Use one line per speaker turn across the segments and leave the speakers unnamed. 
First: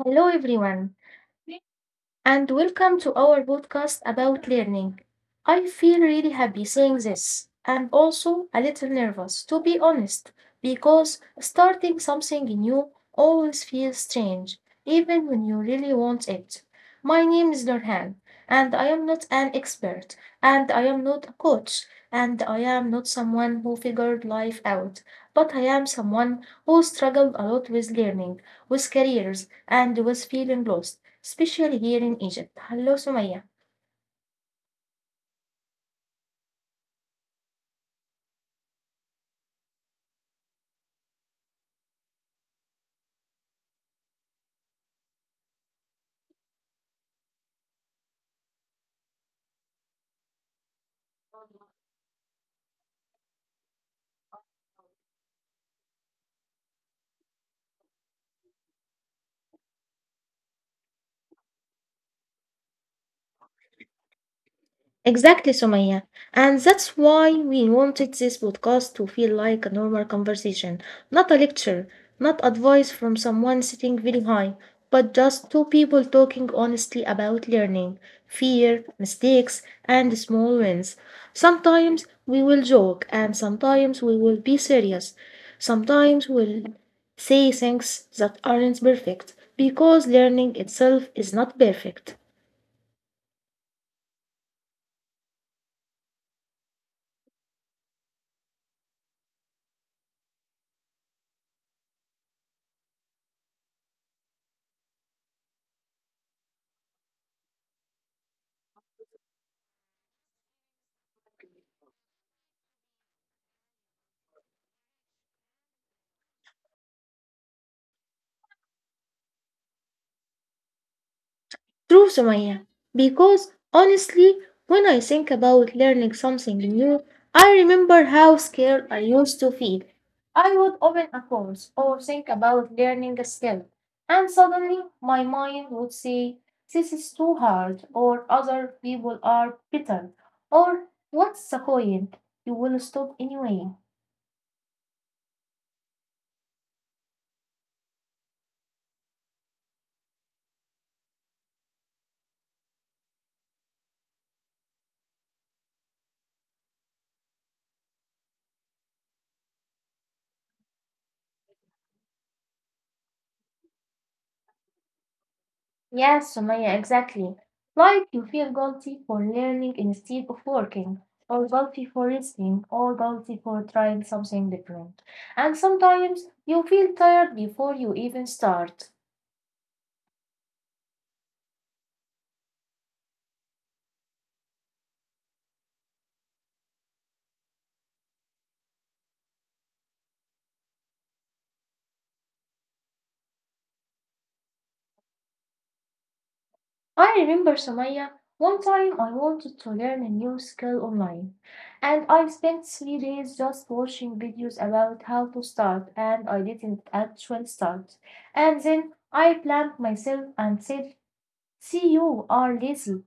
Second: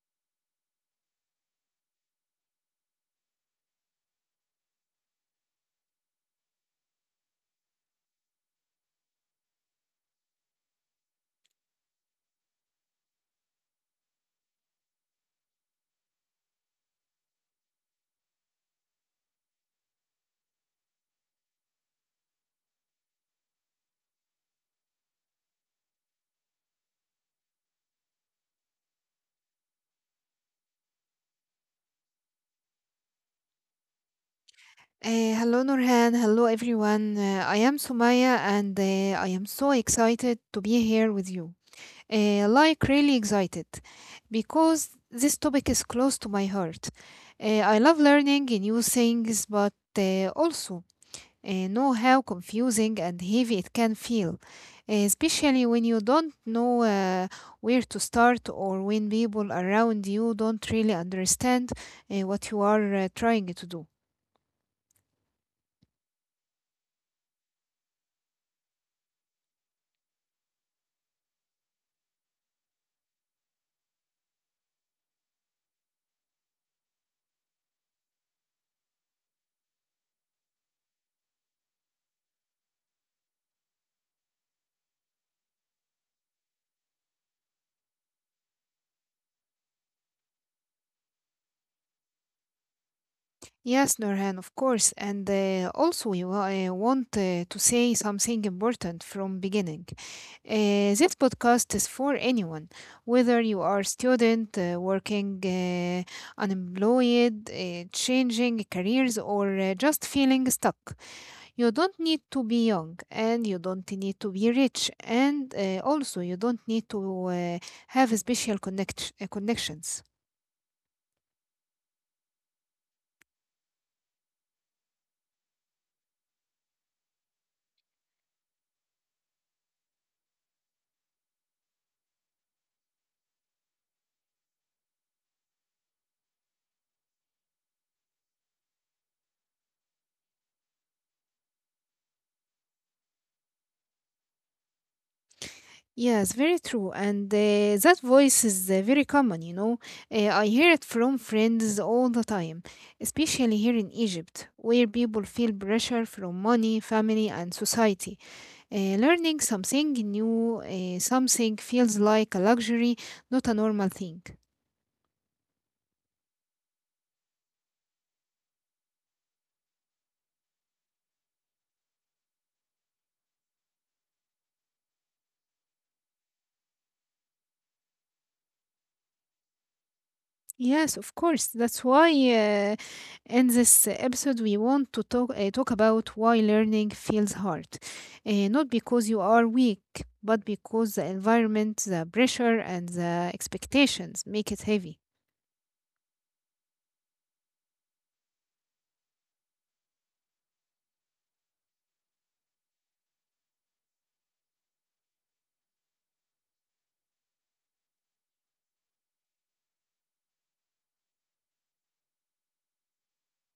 Hello everyone and welcome to our podcast about learning. I feel really happy saying this and also a little nervous, to be honest, because starting something new always feels strange, even when you really want it. My name is Nurhan, and I am not an expert, and I am not a coach, and I am not someone who figured life out, but I am someone who struggled a lot with learning, with careers, and with feeling lost especially here in Egypt. Hello, Sumaya.
Hello, Nurhan. Hello, everyone. I am Sumaya, and I am so excited to be here with you. Like, really excited because this topic is close to my heart. I love learning new things, but also know how confusing and heavy it can feel, especially when you don't know where to start or when people around you don't really understand what you are trying to do.
Exactly, Sumaya. And that's why we wanted this podcast to feel like a normal conversation, not a lecture, not advice from someone sitting very high, but just two people talking honestly about learning, fear, mistakes, and small wins. Sometimes we will joke, and sometimes we will be serious. Sometimes we'll say things that aren't perfect, because learning itself is not perfect.
Yes, Nurhan, of course. And also, I want to say something important from beginning. This podcast is for anyone, whether you are student, working, unemployed, changing careers, or just feeling stuck. You don't need to be young, and you don't need to be rich, and also you don't need to have special connections.
True, Sumaya. Because honestly, when I think about learning something new, I remember how scared I used to feel. I would open a course or think about learning a skill, and suddenly my mind would say, "This is too hard," or "other people are better," or "What's the point? You will stop anyway."
Yes, very true. And that voice is very common. I hear it from friends all the time, especially here in Egypt, where people feel pressure from money, family, and society. Learning something new, something feels like a luxury, not a normal thing.
Yes, Sumaya, exactly. Like you feel guilty for learning instead of working, or guilty for listening, or guilty for trying something different. And sometimes you feel tired before you even start.
Yes, of course. That's why in this episode we want to talk about why learning feels hard, not because you are weak, but because the environment, the pressure, and the expectations make it heavy.
I remember, Sumaya, one time I wanted to learn a new skill online, and I spent 3 days just watching videos about how to start, and I didn't actually start. And then I blamed myself and said, "See, you are lazy."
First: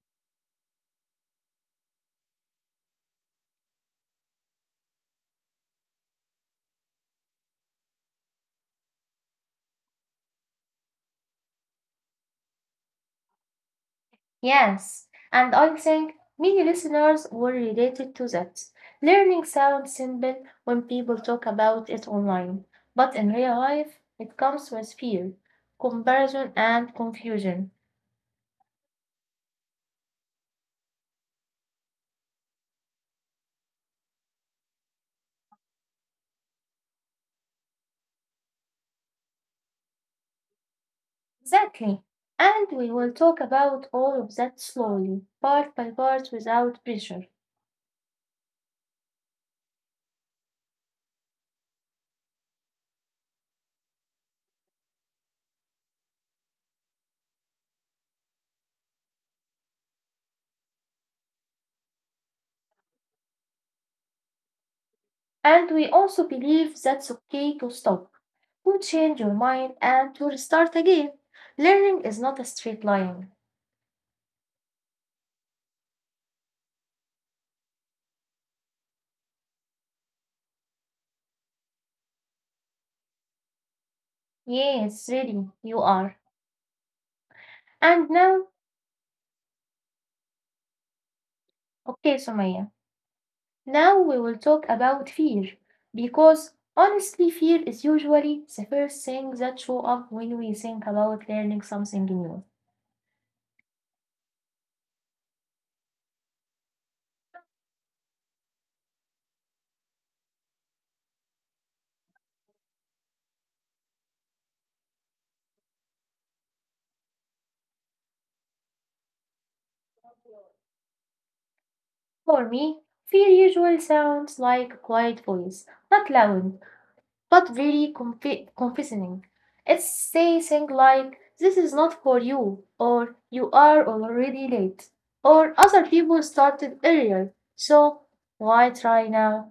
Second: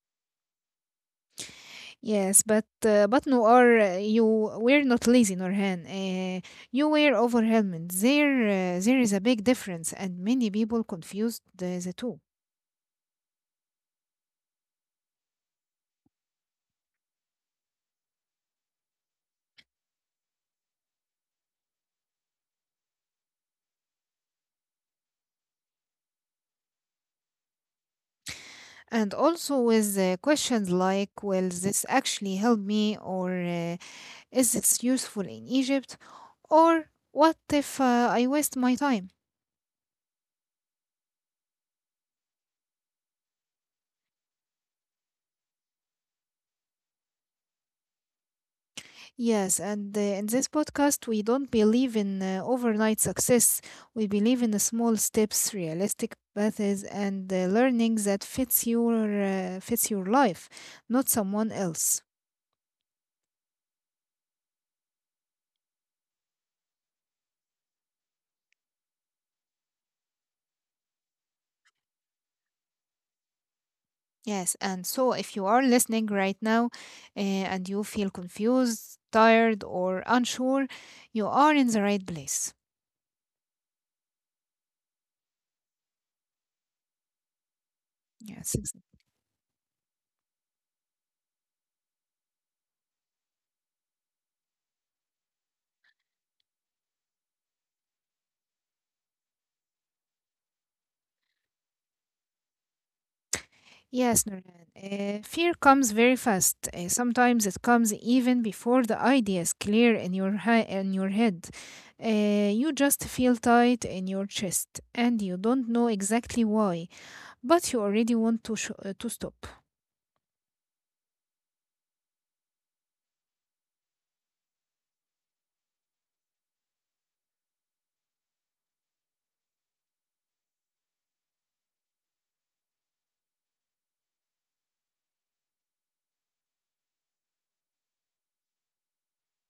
Yes, but no, are you were not lazy, Norhan. You were overwhelmed. There is a big difference, and many people confused the two.
Yes, and I think many listeners will relate it to that. Learning sounds simple when people talk about it online, but in real life, it comes with fear, comparison, and confusion.
And also with questions like, will this actually help me? Or is it useful in Egypt? Or what if I waste my time?
Exactly. And we will talk about all of that slowly, part by part, without pressure.
Yes, and in this podcast, we don't believe in overnight success. We believe in the small steps, realistic paths, and learning that fits your life, not someone else.
And we also believe that's okay to stop, to change your mind, and to restart again. Learning is not a straight line.
Yes, and so if you are listening right now and you feel confused, tired, or unsure, you are in the right place.
Yes, really, you are. And now,
Yes, ex-
okay, Sumaya, now we will talk about fear because honestly, fear is usually the first thing that show up when we think about learning something new.
yes, Nurhan. Fear comes very fast. Sometimes it comes even before the idea is clear in in your head. You just feel tight in your chest, and you don't know exactly why, but you already want to to stop.
For me, fear usually sounds like a quiet voice, not loud, but very confessing. It's say things like, this is not for you, or you are already late, or other people started earlier, so why try now?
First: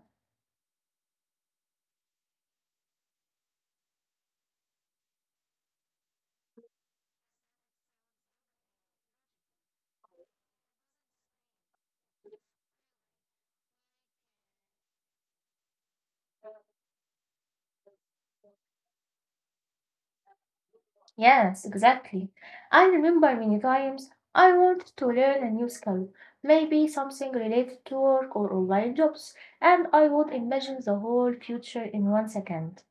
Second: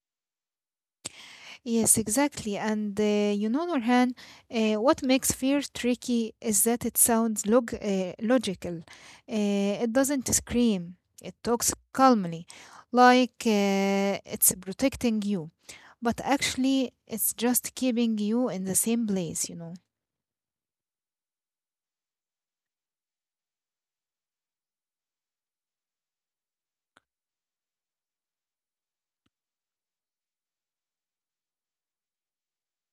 Yes, exactly. And Nurhan, what makes fear tricky is that it sounds logical. It doesn't scream, it talks calmly, like it's protecting you. But actually, it's just keeping you in the same place.
Yes, exactly. I remember many times I wanted to learn a new skill, maybe something related to work or online jobs, and I would imagine the whole future in 1 second.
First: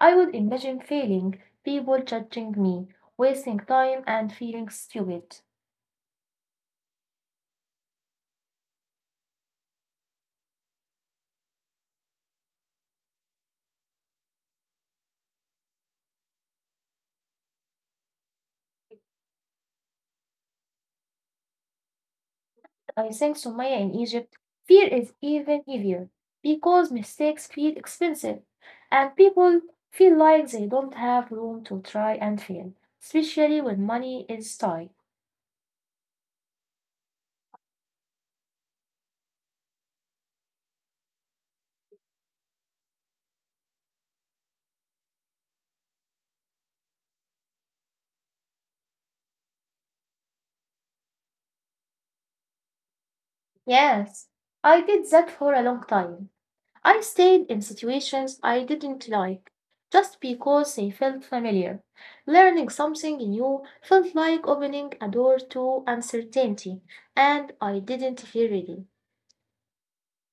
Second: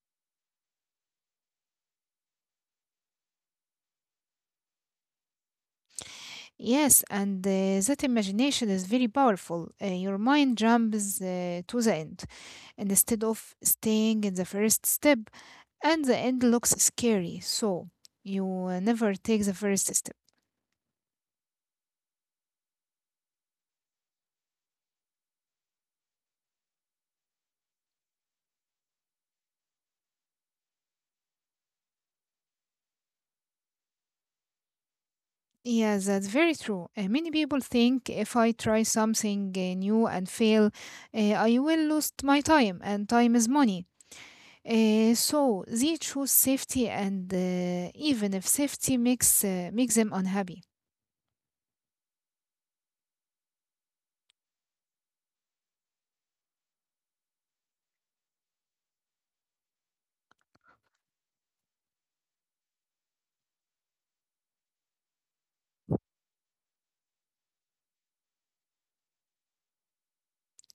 I would imagine failing, people judging me, wasting time, and feeling stupid.
Yes, and that imagination is very powerful. Your mind jumps to the end, and instead of staying in the first step, and the end looks scary. So you never take the first step.
I think Sumaya in Egypt, fear is even heavier because mistakes feel expensive and people feel like they don't have room to try and fail, especially when money is tight.
Yeah, that's very true. Many people think if I try something new and fail, I will lose my time, and time is money. So they choose safety, and even if safety makes them unhappy.
Yes, I did that for a long time. I stayed in situations I didn't like, just because they felt familiar. Learning something new felt like opening a door to uncertainty, and I didn't feel ready.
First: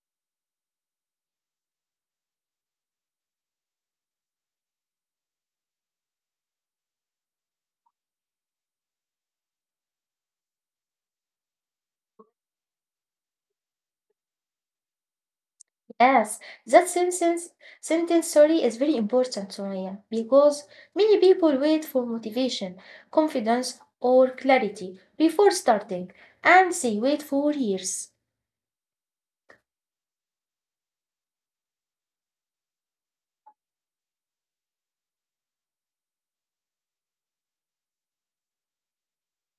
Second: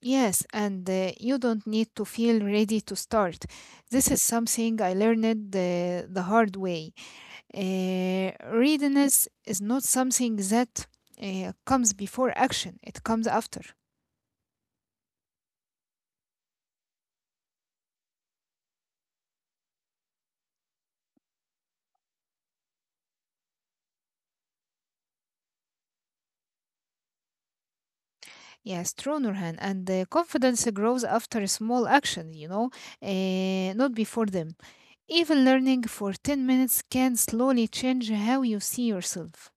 Yes, and you don't need to feel ready to start. This is something I learned the hard way. Readiness is not something that comes before action, it comes after.
Yes, that sentence, sentence sorry, is very important, Soraya, because many people wait for motivation, confidence, or clarity before starting, and they wait for years.
Yes, true, Nurhan. And the confidence grows after small actions, not before them. Even learning for 10 minutes can slowly change how you see yourself.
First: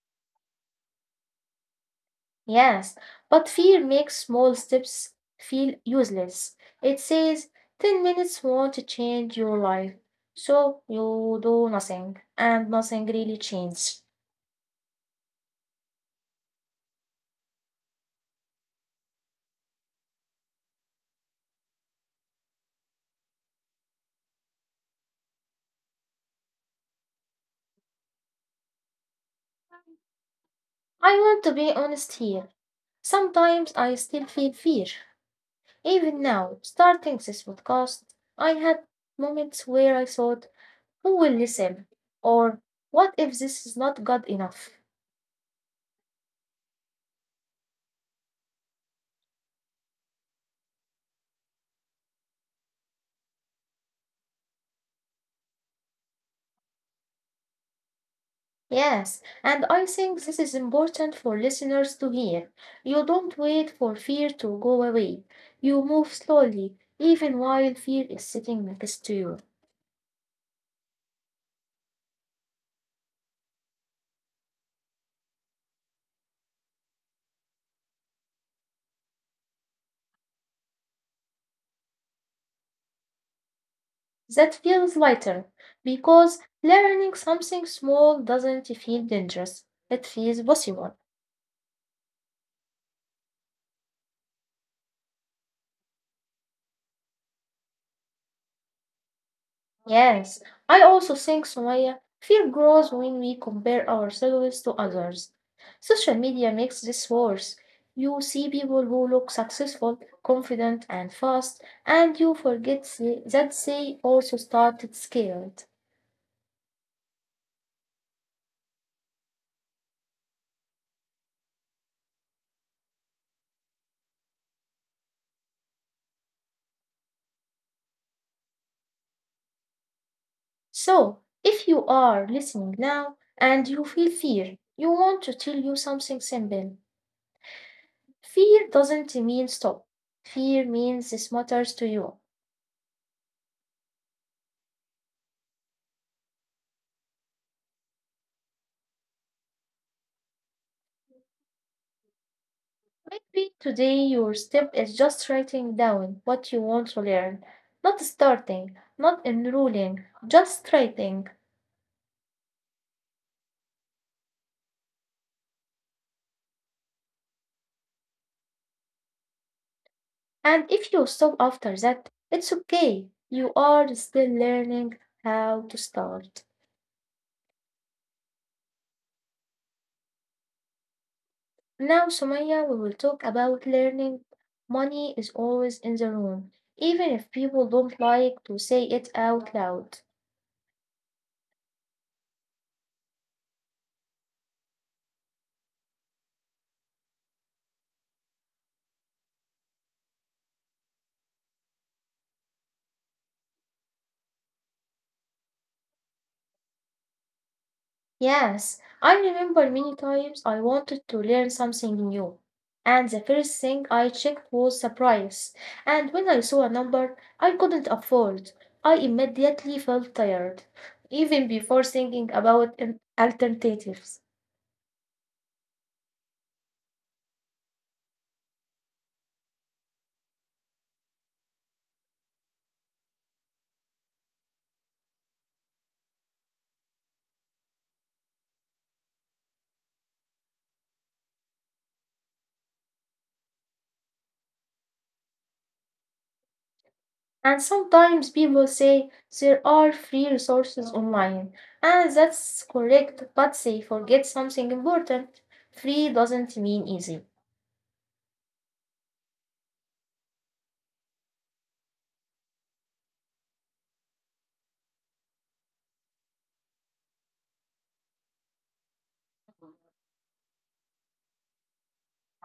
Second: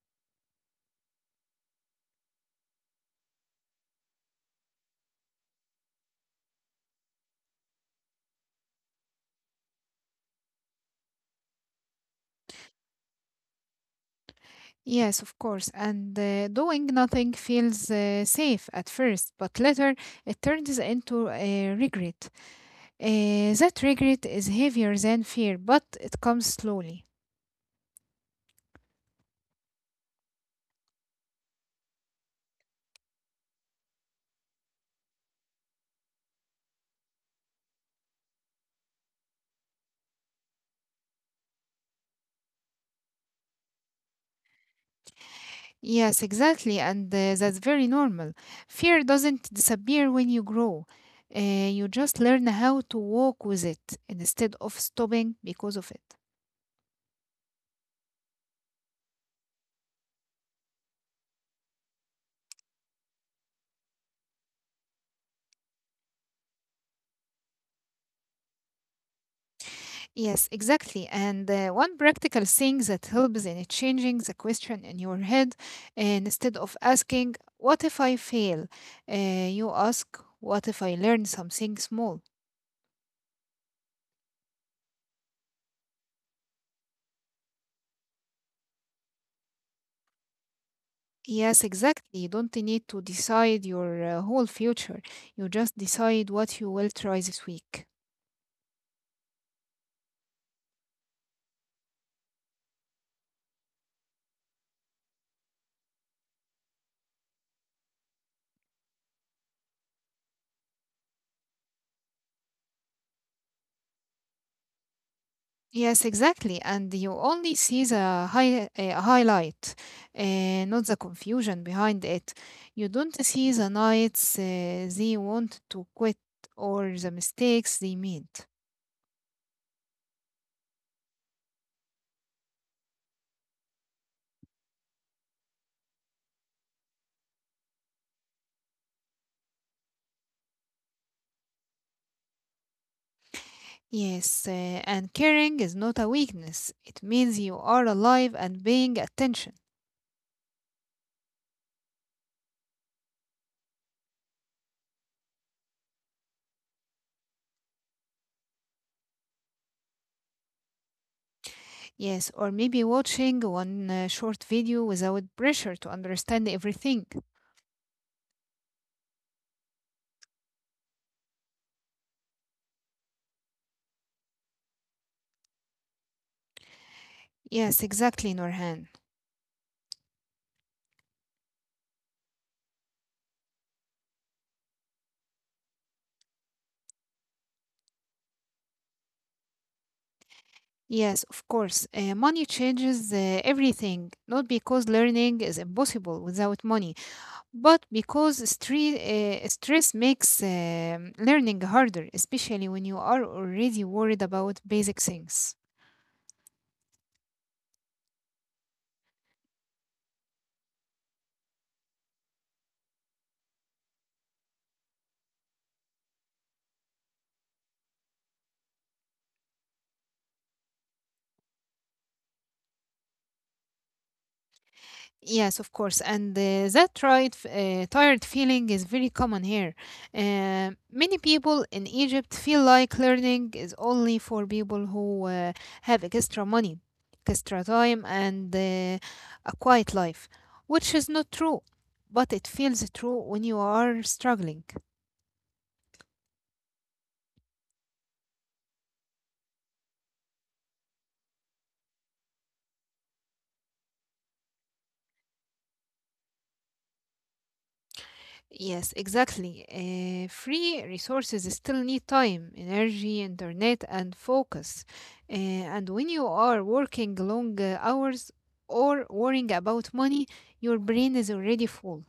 Yes, but fear makes small steps feel useless. It says 10 minutes won't change your life, so you do nothing, and nothing really changes.
Yes, of course. And doing nothing feels safe at first, but later it turns into a regret. That regret is heavier than fear, but it comes slowly.
I want to be honest here. Sometimes I still feel fear. Even now, starting this podcast, I had moments where I thought, who will listen? Or what if this is not good enough?
Yes, exactly. And that's very normal. Fear doesn't disappear when you grow. You just learn how to walk with it instead of stopping because of it.
Yes, and I think this is important for listeners to hear. You don't wait for fear to go away. You move slowly, even while fear is sitting next to you.
Yes, exactly. And one practical thing that helps in changing the question in your head, instead of asking, what if I fail? You ask, what if I learn something small?
That feels lighter because learning something small doesn't feel dangerous, it feels possible.
Yes, exactly. You don't need to decide your whole future. You just decide what you will try this week.
Yes, I also think, Sumaya, fear grows when we compare ourselves to others. Social media makes this worse. You see people who look successful, confident, and fast, and you forget that they also started scared.
Yes, exactly. And you only see the highlight, not the confusion behind it. You don't see the nights they wanted to quit or the mistakes they made.
So, if you are listening now and you feel fear, you want to tell you something simple. Fear doesn't mean stop. Fear means this matters to you.
Yes, and caring is not a weakness. It means you are alive and paying attention.
Maybe today your step is just writing down what you want to learn, not starting, not enrolling, just writing.
Yes, or maybe watching one short video without pressure to understand everything.
And if you stop after that, it's okay. You are still learning how to start.
Yes, exactly, Norhan.
Now, Sumaya, we will talk about learning. Money is always in the room, even if people don't like to say it out loud.
Yes, of course. Money changes everything, not because learning is impossible without money, but because stress makes learning harder, especially when you are already worried about basic things.
Yes, I remember many times I wanted to learn something new, and the first thing I checked was the price. And when I saw a number I couldn't afford, I immediately felt tired, even before thinking about alternatives.
Yes, of course. And that tired feeling is very common here. Many people in Egypt feel like learning is only for people who have extra money, extra time, and a quiet life, which is not true, but it feels true when you are struggling.
And sometimes people say there are free resources online, and that's correct, but they forget something important. Free doesn't mean easy.
Yes, exactly. Free resources still need time, energy, internet, and focus. And when you are working long hours or worrying about money, your brain is already full.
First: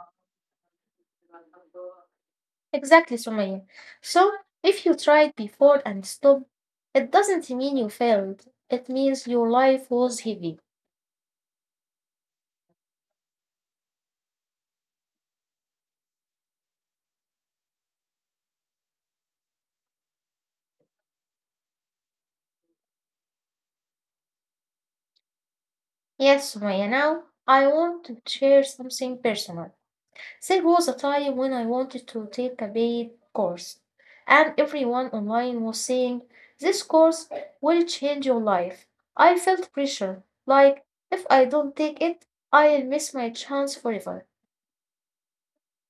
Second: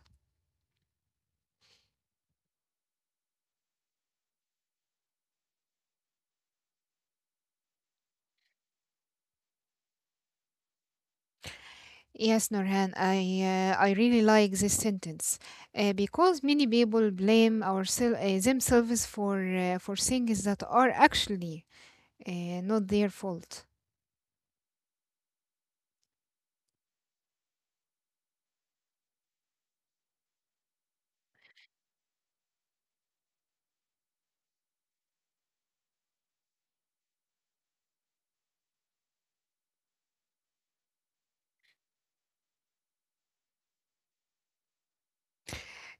Exactly, Sumaya. So, if you tried before and stopped, it doesn't mean you failed. It means your life was heavy.
Yes, Norhan, I really like this sentence because many people blame themselves for things that are actually not their fault.
Yes, Sumaya, now I want to share something personal. There was a time when I wanted to take a paid course, and everyone online was saying, "This course will change your life." I felt pressure, like if I don't take it, I'll miss my chance forever.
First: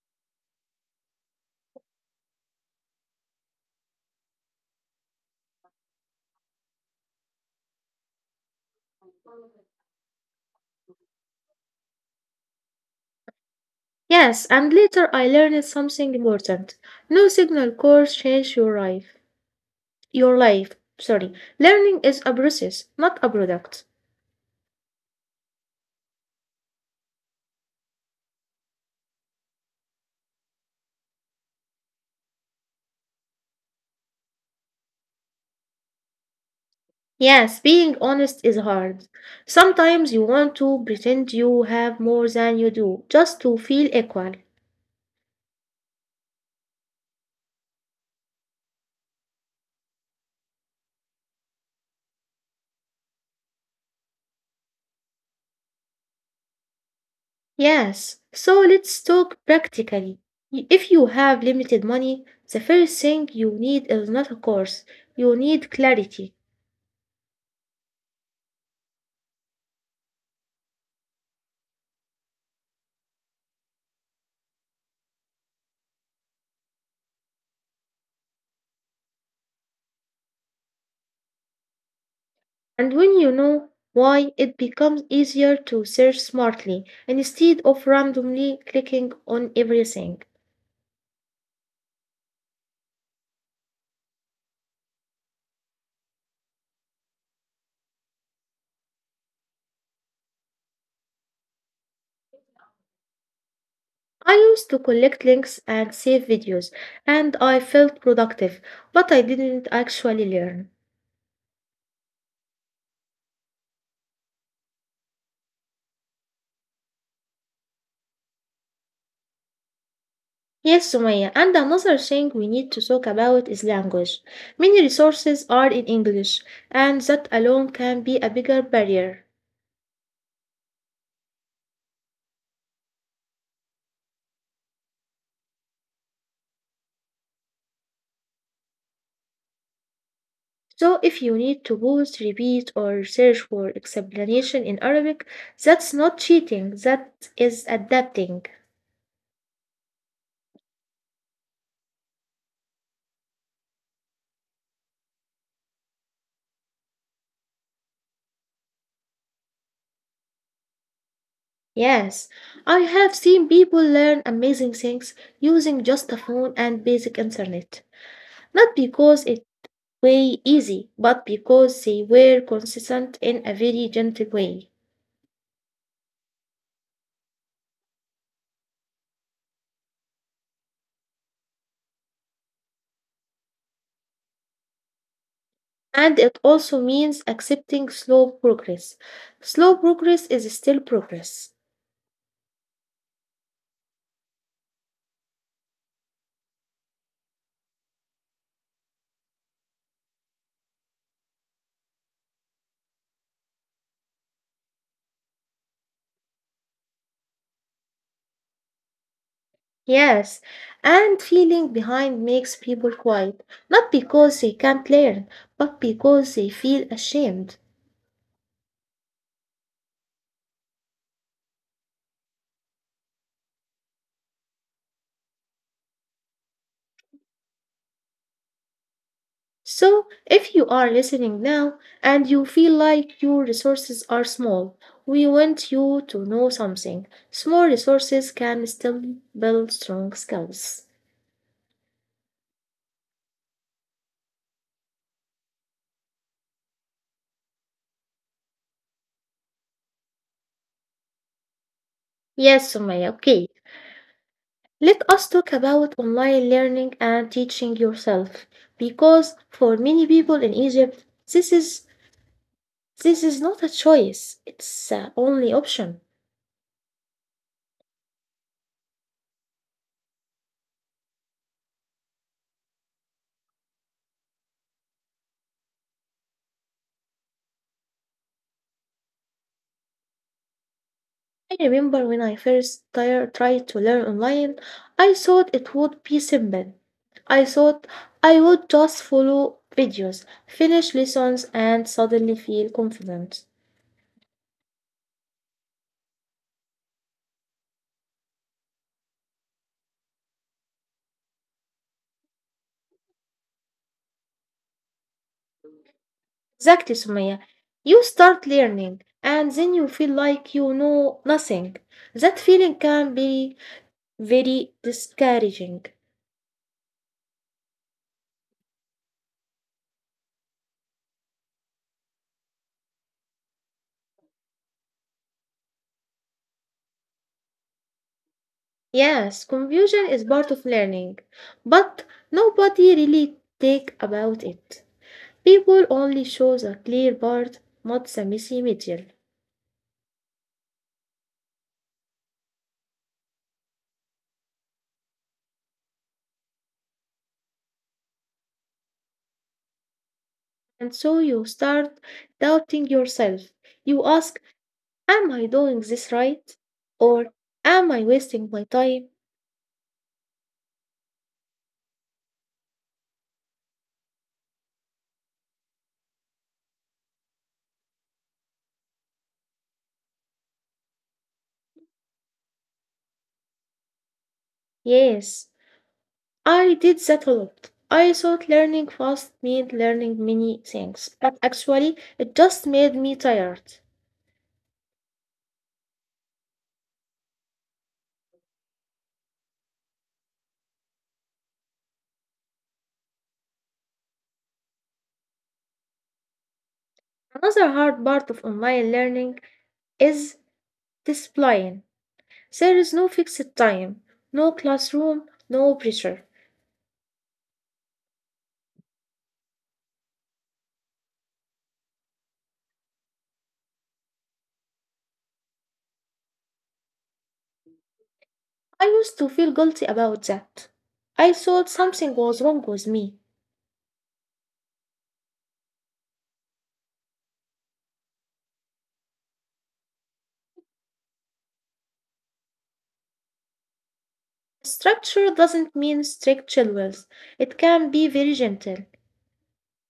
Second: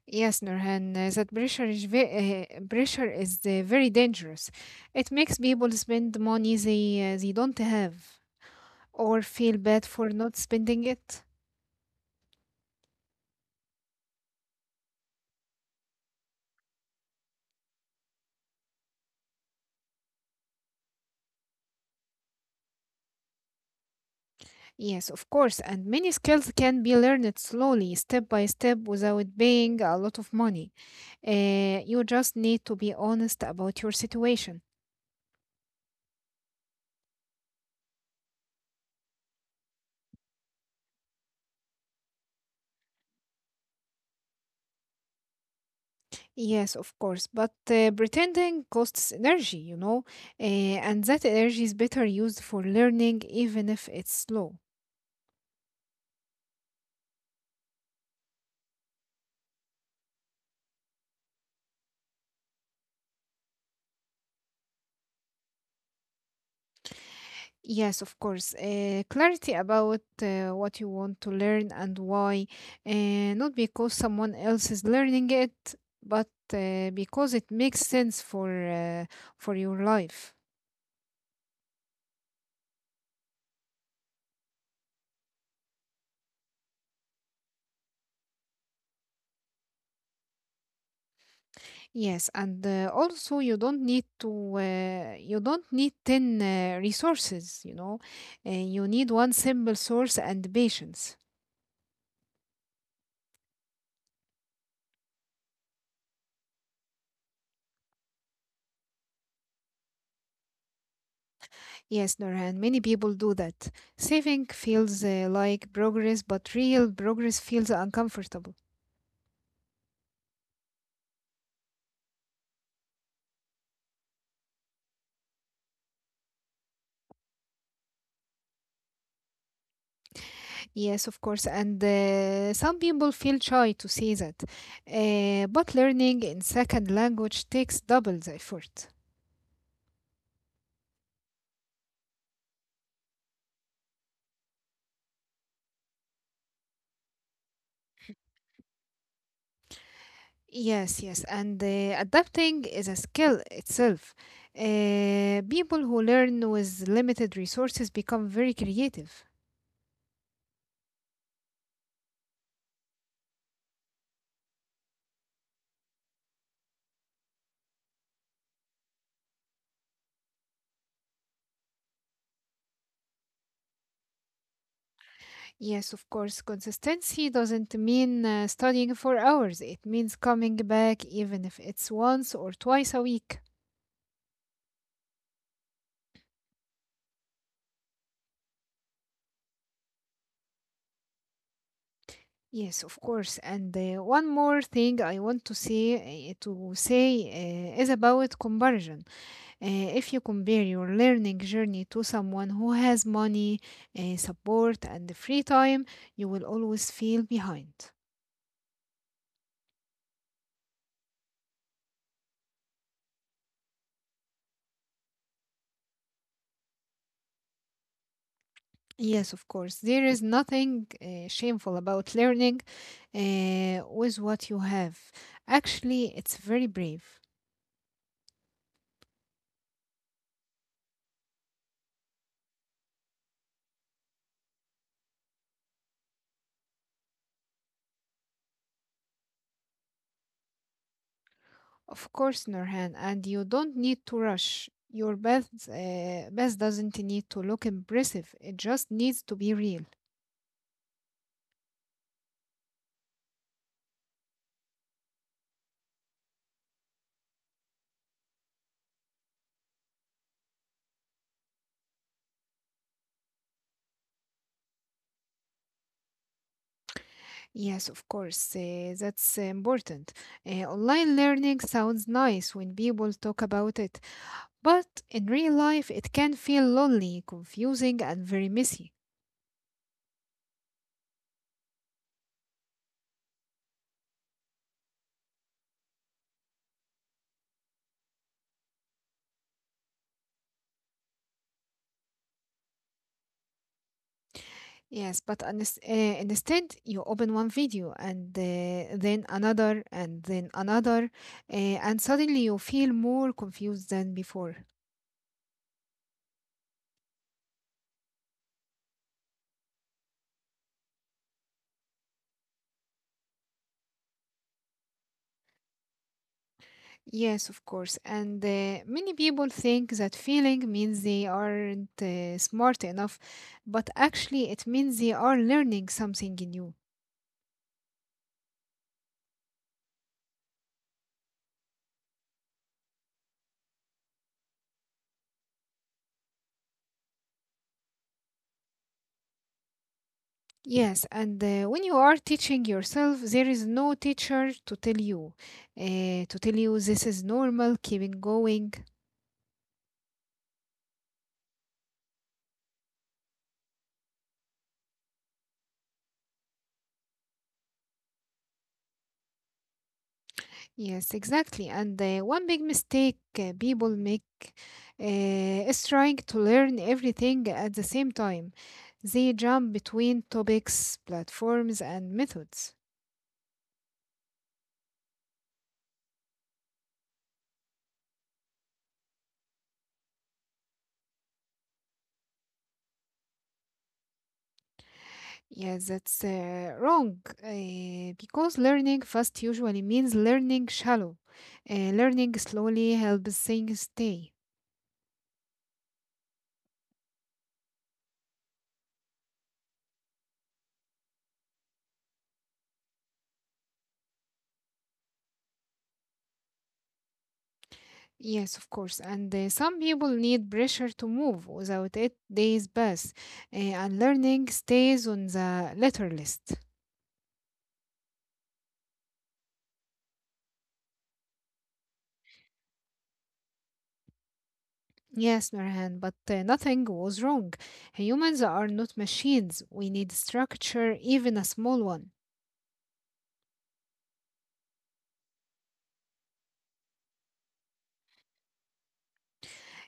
Yes, Nurhan, that pressure is very dangerous. It makes people spend money they don't have or feel bad for not spending it.
Yes, and later I learned something important. No signal course change your life. Your life. Sorry. Learning is a process, not a product.
Yes, of course, and many skills can be learned slowly, step by step, without paying a lot of money. You just need to be honest about your situation.
Yes, being honest is hard. Sometimes you want to pretend you have more than you do, just to feel equal.
Yes, of course, but pretending costs energy, and that energy is better used for learning, even if it's slow.
Yes, so let's talk practically. If you have limited money, the first thing you need is not a course, you need clarity.
Yes, of course. Clarity about what you want to learn and why, not because someone else is learning it, but because it makes sense for your life.
And when you know why, it becomes easier to search smartly instead of randomly clicking on everything.
Yes, and also you don't need 10 resources. You need one simple source and patience.
I used to collect links and save videos, and I felt productive, but I didn't actually learn.
Yes, Nurhan, many people do that. Saving feels like progress, but real progress feels uncomfortable.
Yes, Sumaya, and another thing we need to talk about is language. Many resources are in English, and that alone can be a bigger barrier.
Yes, of course. And some people feel shy to say that. But learning in second language takes double the effort.
So if you need to pause, repeat, or search for explanation in Arabic, that's not cheating, that is adapting.
Yes, yes. And adapting is a skill itself. People who learn with limited resources become very creative.
Yes, I have seen people learn amazing things using just a phone and basic internet. Not because it way easy, but because they were consistent in a very gentle way.
Yes, of course. Consistency doesn't mean studying for hours, it means coming back even if it's once or twice a week.
And it also means accepting slow progress. Slow progress is still progress.
Yes, of course. And one more thing I want to say is about comparison. If you compare your learning journey to someone who has money, support, and free time, you will always feel behind.
Yes, and feeling behind makes people quiet, not because they can't learn, but because they feel ashamed.
Yes, of course. There is nothing shameful about learning with what you have. Actually, it's very brave.
So, if you are listening now and you feel like your resources are small, we want you to know something. Small resources can still build strong skills.
Of course, Nurhan, and you don't need to rush. Your bath doesn't need to look impressive. It just needs to be real.
Yes, Sumaya, okay. Let us talk about online learning and teaching yourself, because for many people in Egypt, this is this is not a choice, it's the only option.
Yes, of course, that's important. Online learning sounds nice when people talk about it, but in real life, it can feel lonely, confusing, and very messy.
I remember when I first tried to learn online, I thought it would be simple. I thought I would just follow videos, finish lessons, and suddenly feel confident.
Yes, but instead, you open one video and then another and then another, and suddenly you feel more confused than before.
Exactly, Sumaya. You start learning, and then you feel like you know nothing. That feeling can be very discouraging.
Yes, of course. And many people think that feeling means they aren't smart enough, but actually, it means they are learning something new.
Yes, confusion is part of learning, but nobody really think about it. People only show the clear part, not the messy middle.
Yes, and when you are teaching yourself, there is no teacher to tell you this is normal, keep it going.
And so you start doubting yourself. You ask, am I doing this right? Or am I wasting my time?
Yes, exactly. And one big mistake people make is trying to learn everything at the same time. They jump between topics, platforms, and methods.
Yes, I did that a lot. I thought learning fast meant learning many things, but actually, it just made me tired.
Yes, that's wrong because learning fast usually means learning shallow. Learning slowly helps things stay.
Another hard part of online learning is discipline. There is no fixed time, no classroom, no pressure.
Yes, of course. And some people need pressure to move. Without it, days pass, and learning stays on the letter list.
I used to feel guilty about that. I thought something was wrong with me.
Yes, Nurhan, but nothing was wrong. Humans are not machines. We need structure, even a small one.
Structure doesn't mean strict chills. It can be very gentle.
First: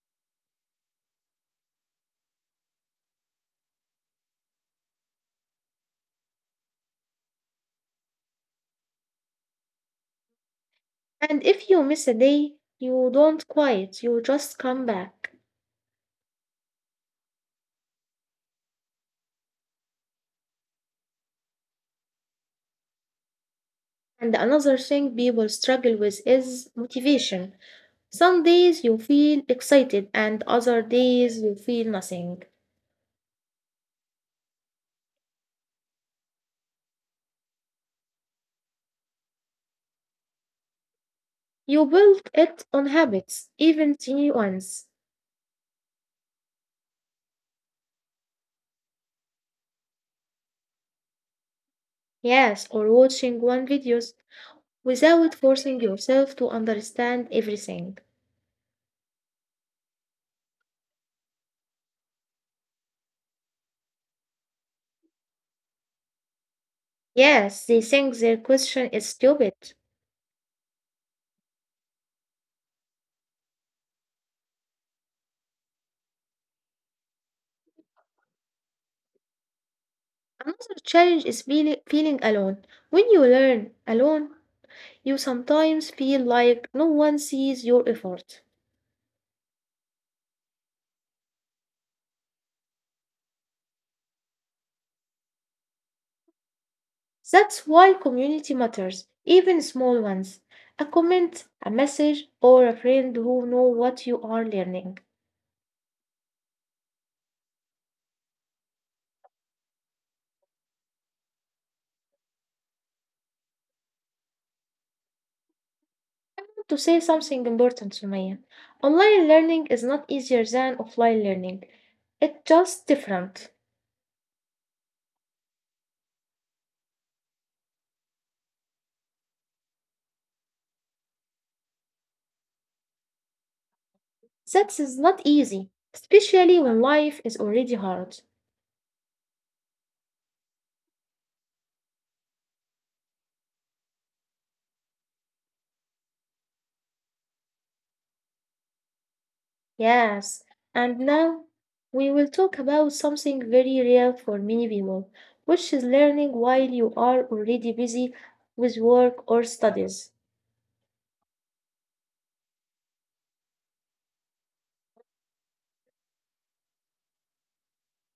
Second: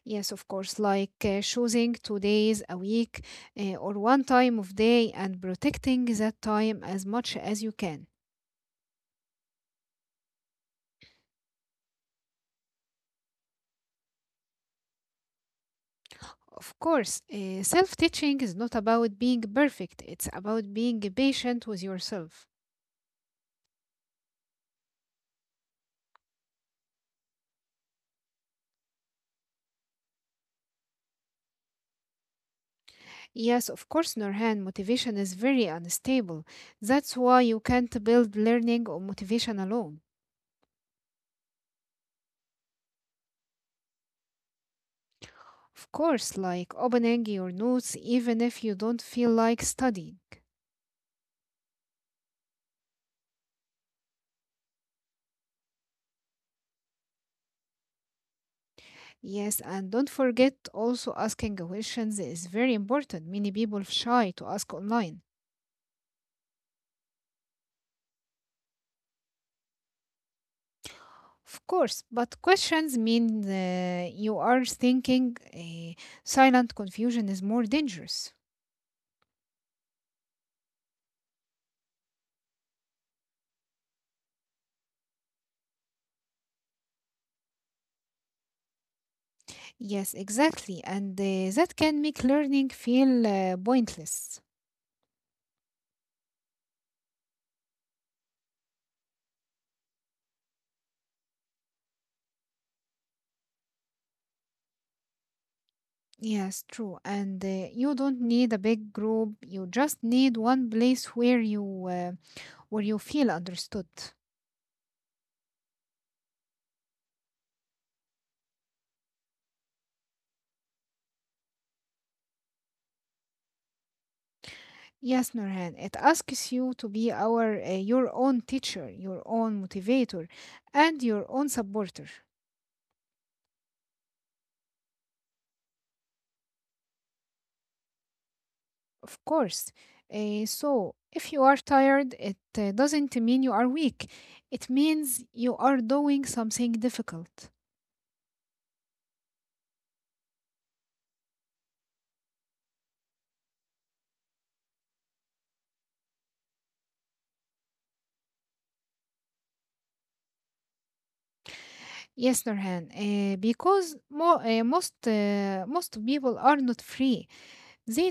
Yes, of course, like choosing 2 days a week or one time of day and protecting that time as much as you can.
And if you miss a day, you don't quit, you just come back.
Of course, self teaching is not about being perfect, it's about being patient with yourself.
And another thing people struggle with is motivation. Some days you feel excited, and other days you feel nothing.
Yes, of course, Nurhan, motivation is very unstable. That's why you can't build learning on motivation alone.
You build it on habits, even tiny ones.
Of course, like opening your notes even if you don't feel like studying.
Yes, or watching one videos without forcing yourself to understand everything.
Yes, and don't forget also asking questions is very important. Many people shy to ask online.
Yes, they think their question is stupid.
Of course, but questions mean you are thinking. Silent confusion is more dangerous.
Another challenge is feeling alone. When you learn alone, you sometimes feel like no one sees your effort.
Yes, exactly. And that can make learning feel pointless.
That's why community matters, even small ones. A comment, a message, or a friend who know what you are learning.
Yes, true. And you don't need a big group. You just need one place where you feel understood.
I want to say something important, Sumaya. Online learning is not easier than offline learning. It's just different.
Yes, Nurhan, it asks you to be our your own teacher, your own motivator, and your own supporter,
That is not easy, especially when life is already hard.
of course. So, if you are tired, it doesn't mean you are weak. It means you are doing something difficult.
Yes, and now we will talk about something very real for many people, which is learning while you are already busy with work or studies.
Yes, Nurhan, because most people are not free. They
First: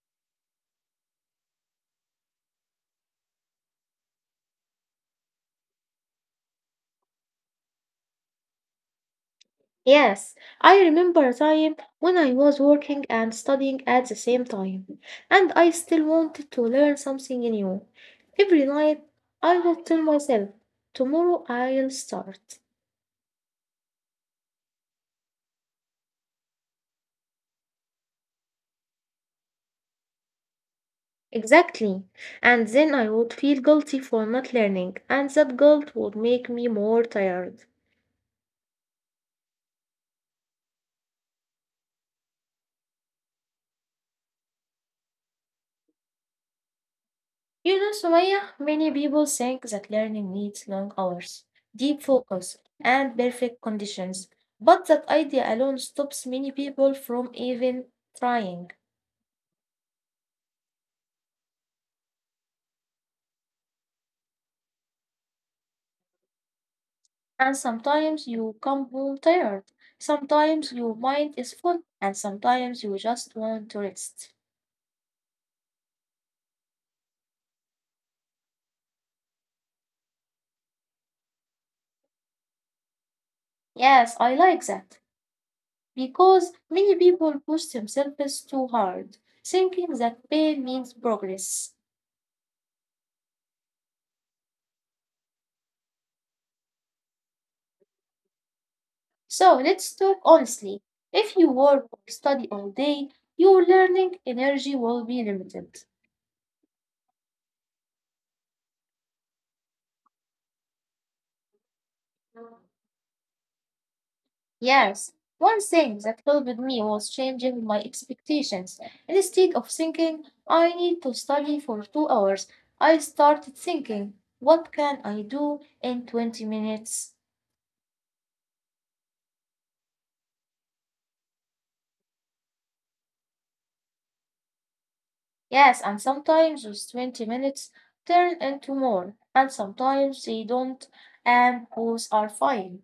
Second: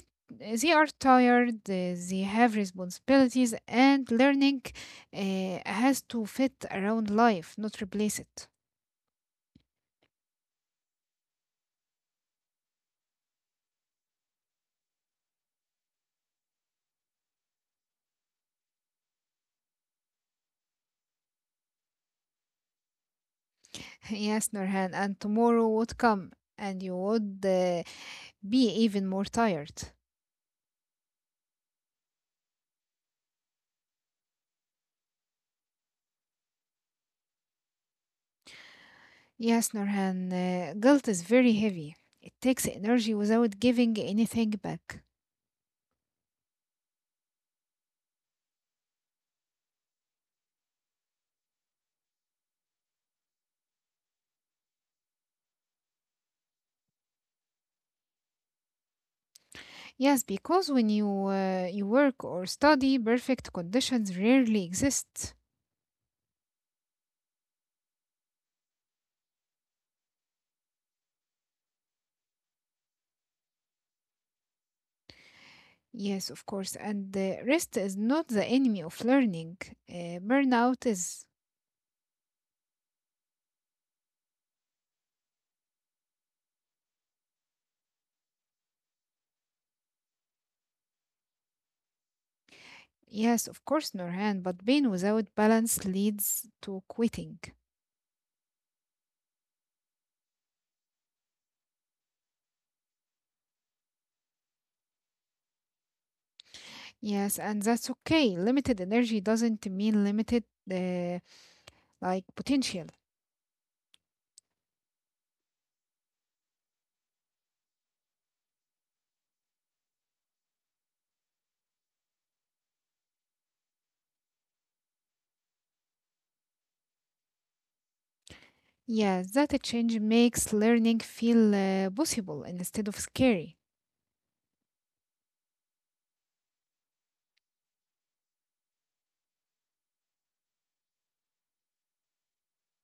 they are tired, they have responsibilities, and learning has to fit around life, not replace it.
Yes, I remember a time when I was working and studying at the same time, and I still wanted to learn something new. Every night I would tell myself, tomorrow I'll start.
Yes, Nurhan, and tomorrow would come, and you would be even more tired.
Exactly. And then I would feel guilty for not learning, and that guilt would make me more tired.
Yes, Nurhan, guilt is very heavy. It takes energy without giving anything back.
You know, Sumaya, many people think that learning needs long hours, deep focus, and perfect conditions, but that idea alone stops many people from even trying.
Yes, because when you work or study, perfect conditions rarely exist.
And sometimes you come home tired, sometimes your mind is full, and sometimes you just want to rest.
Yes, of course, and rest is not the enemy of learning. Burnout is.
Yes, I like that, because many people push themselves too hard, thinking that pain means progress.
Yes, of course, Norhan, but being without balance leads to quitting.
So let's talk honestly. If you work or study all day, your learning energy will be limited.
Yes, and that's okay. Limited energy doesn't mean limited uh, like potential.
Yes, one thing that helped me was changing my expectations. Instead of thinking, I need to study for 2 hours, I started thinking, what can I do in 20 minutes?
Yes, that change makes learning feel possible instead of scary.
Yes, and sometimes those 20 minutes turn into more, and sometimes they don't, and both are fine.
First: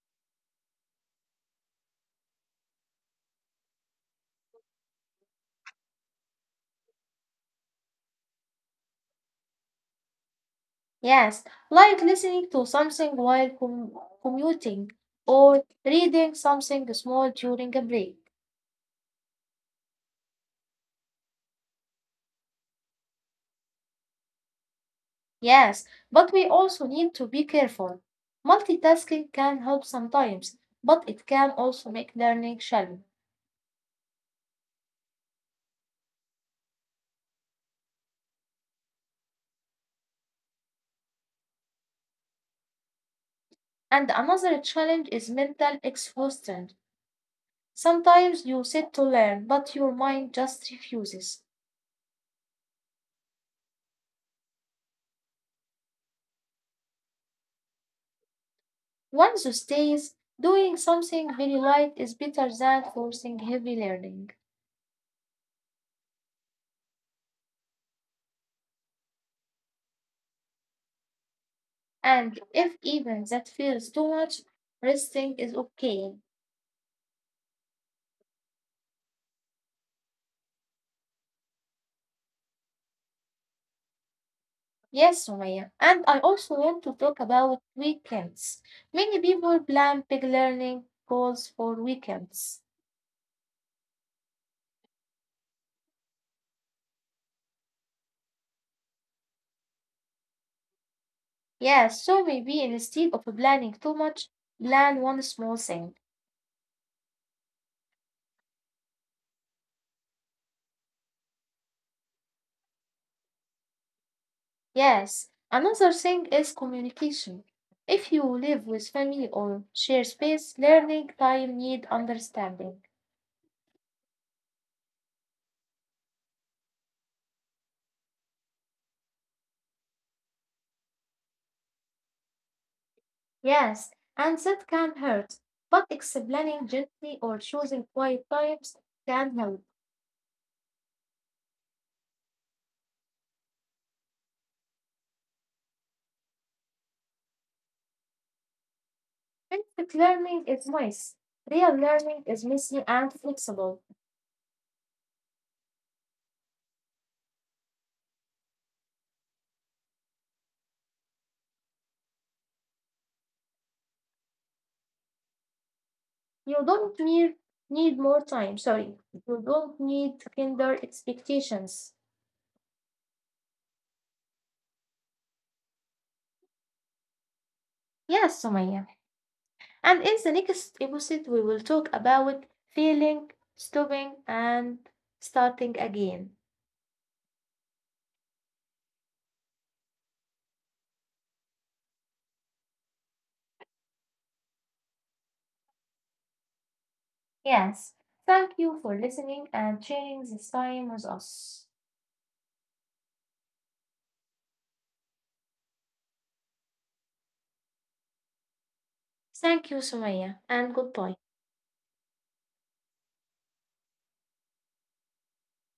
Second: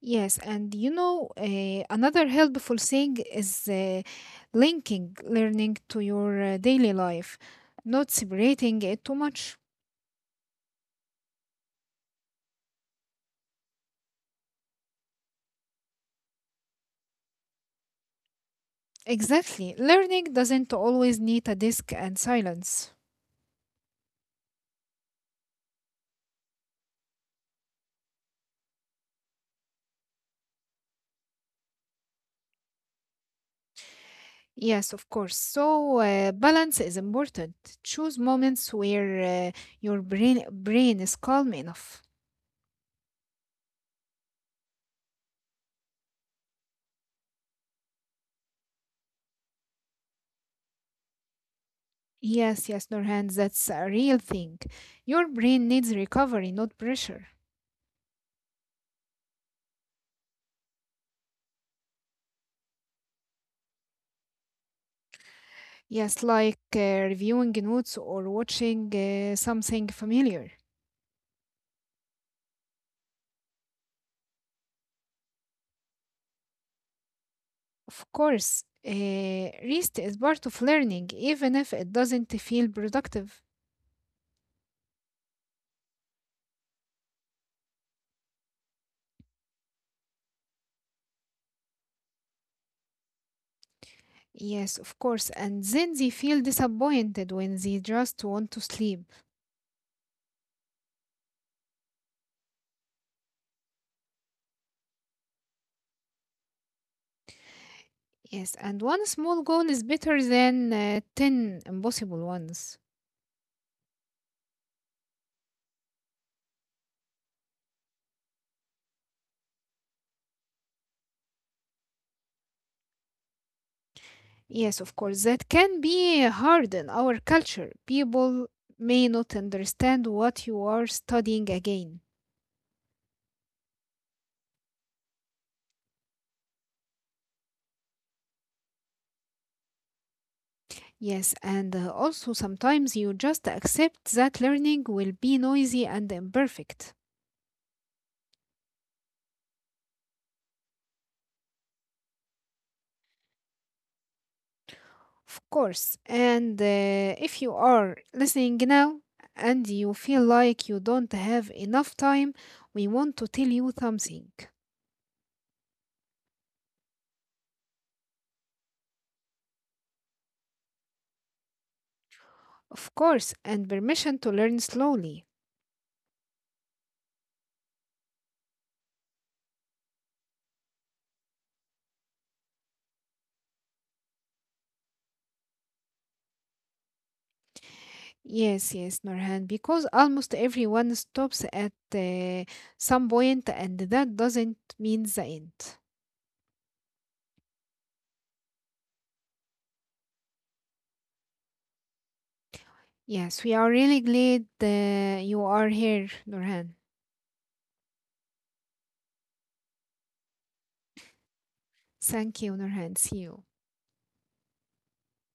Yes, and another helpful thing is linking learning to your daily life, not separating it too much.
Yes, like listening to something while commuting or reading something small during a break.
Exactly. Learning doesn't always need a desk and silence.
Yes, but we also need to be careful. Multitasking can help sometimes, but it can also make learning challenging.
Yes, of course. So, balance is important. Choose moments where your brain is calm enough.
And another challenge is mental exhaustion. Sometimes you sit to learn, but your mind just refuses.
Yes, yes, Nurhan, that's a real thing. Your brain needs recovery, not pressure.
Once you stays, doing something very light is better than forcing heavy learning.
Yes, like reviewing notes or watching something familiar.
And if even that feels too much, resting is okay.
Of course, rest is part of learning, even if it doesn't feel productive.
Yes, Sumaya. And I also want to talk about weekends. Many people plan big learning goals for weekends.
Yes, of course. And then they feel disappointed when they just want to sleep.
Yes, so maybe instead of planning too much, plan one small thing.
Yes, and one small goal is better than 10 impossible ones.
Yes, another thing is communication. If you live with family or share space, learning time need understanding.
Yes, of course. That can be hard in our culture. People may not understand what you are studying again.
Yes, and that can hurt, but explaining gently or choosing quiet times can help.
Yes, and also sometimes you just accept that learning will be noisy and imperfect,
Perfect learning is nice. Real learning is messy and flexible.
of course. And if you are listening now and you feel like you don't have enough time, we want to tell you something.
You don't need more time, sorry. You don't need to hinder expectations.
Of course, and permission to learn slowly.
Yes, Sumaya. And in the next episode, we will talk about feeling, stopping, and starting again.
Yes, yes, Norhan, because almost everyone stops at some point, and that doesn't mean the end.
Yes, thank you for listening and sharing this time with us.
Yes, we are really glad you are here, Nurhan.
Thank you, Sumaya, and good point.
Thank you, Nurhan. See you.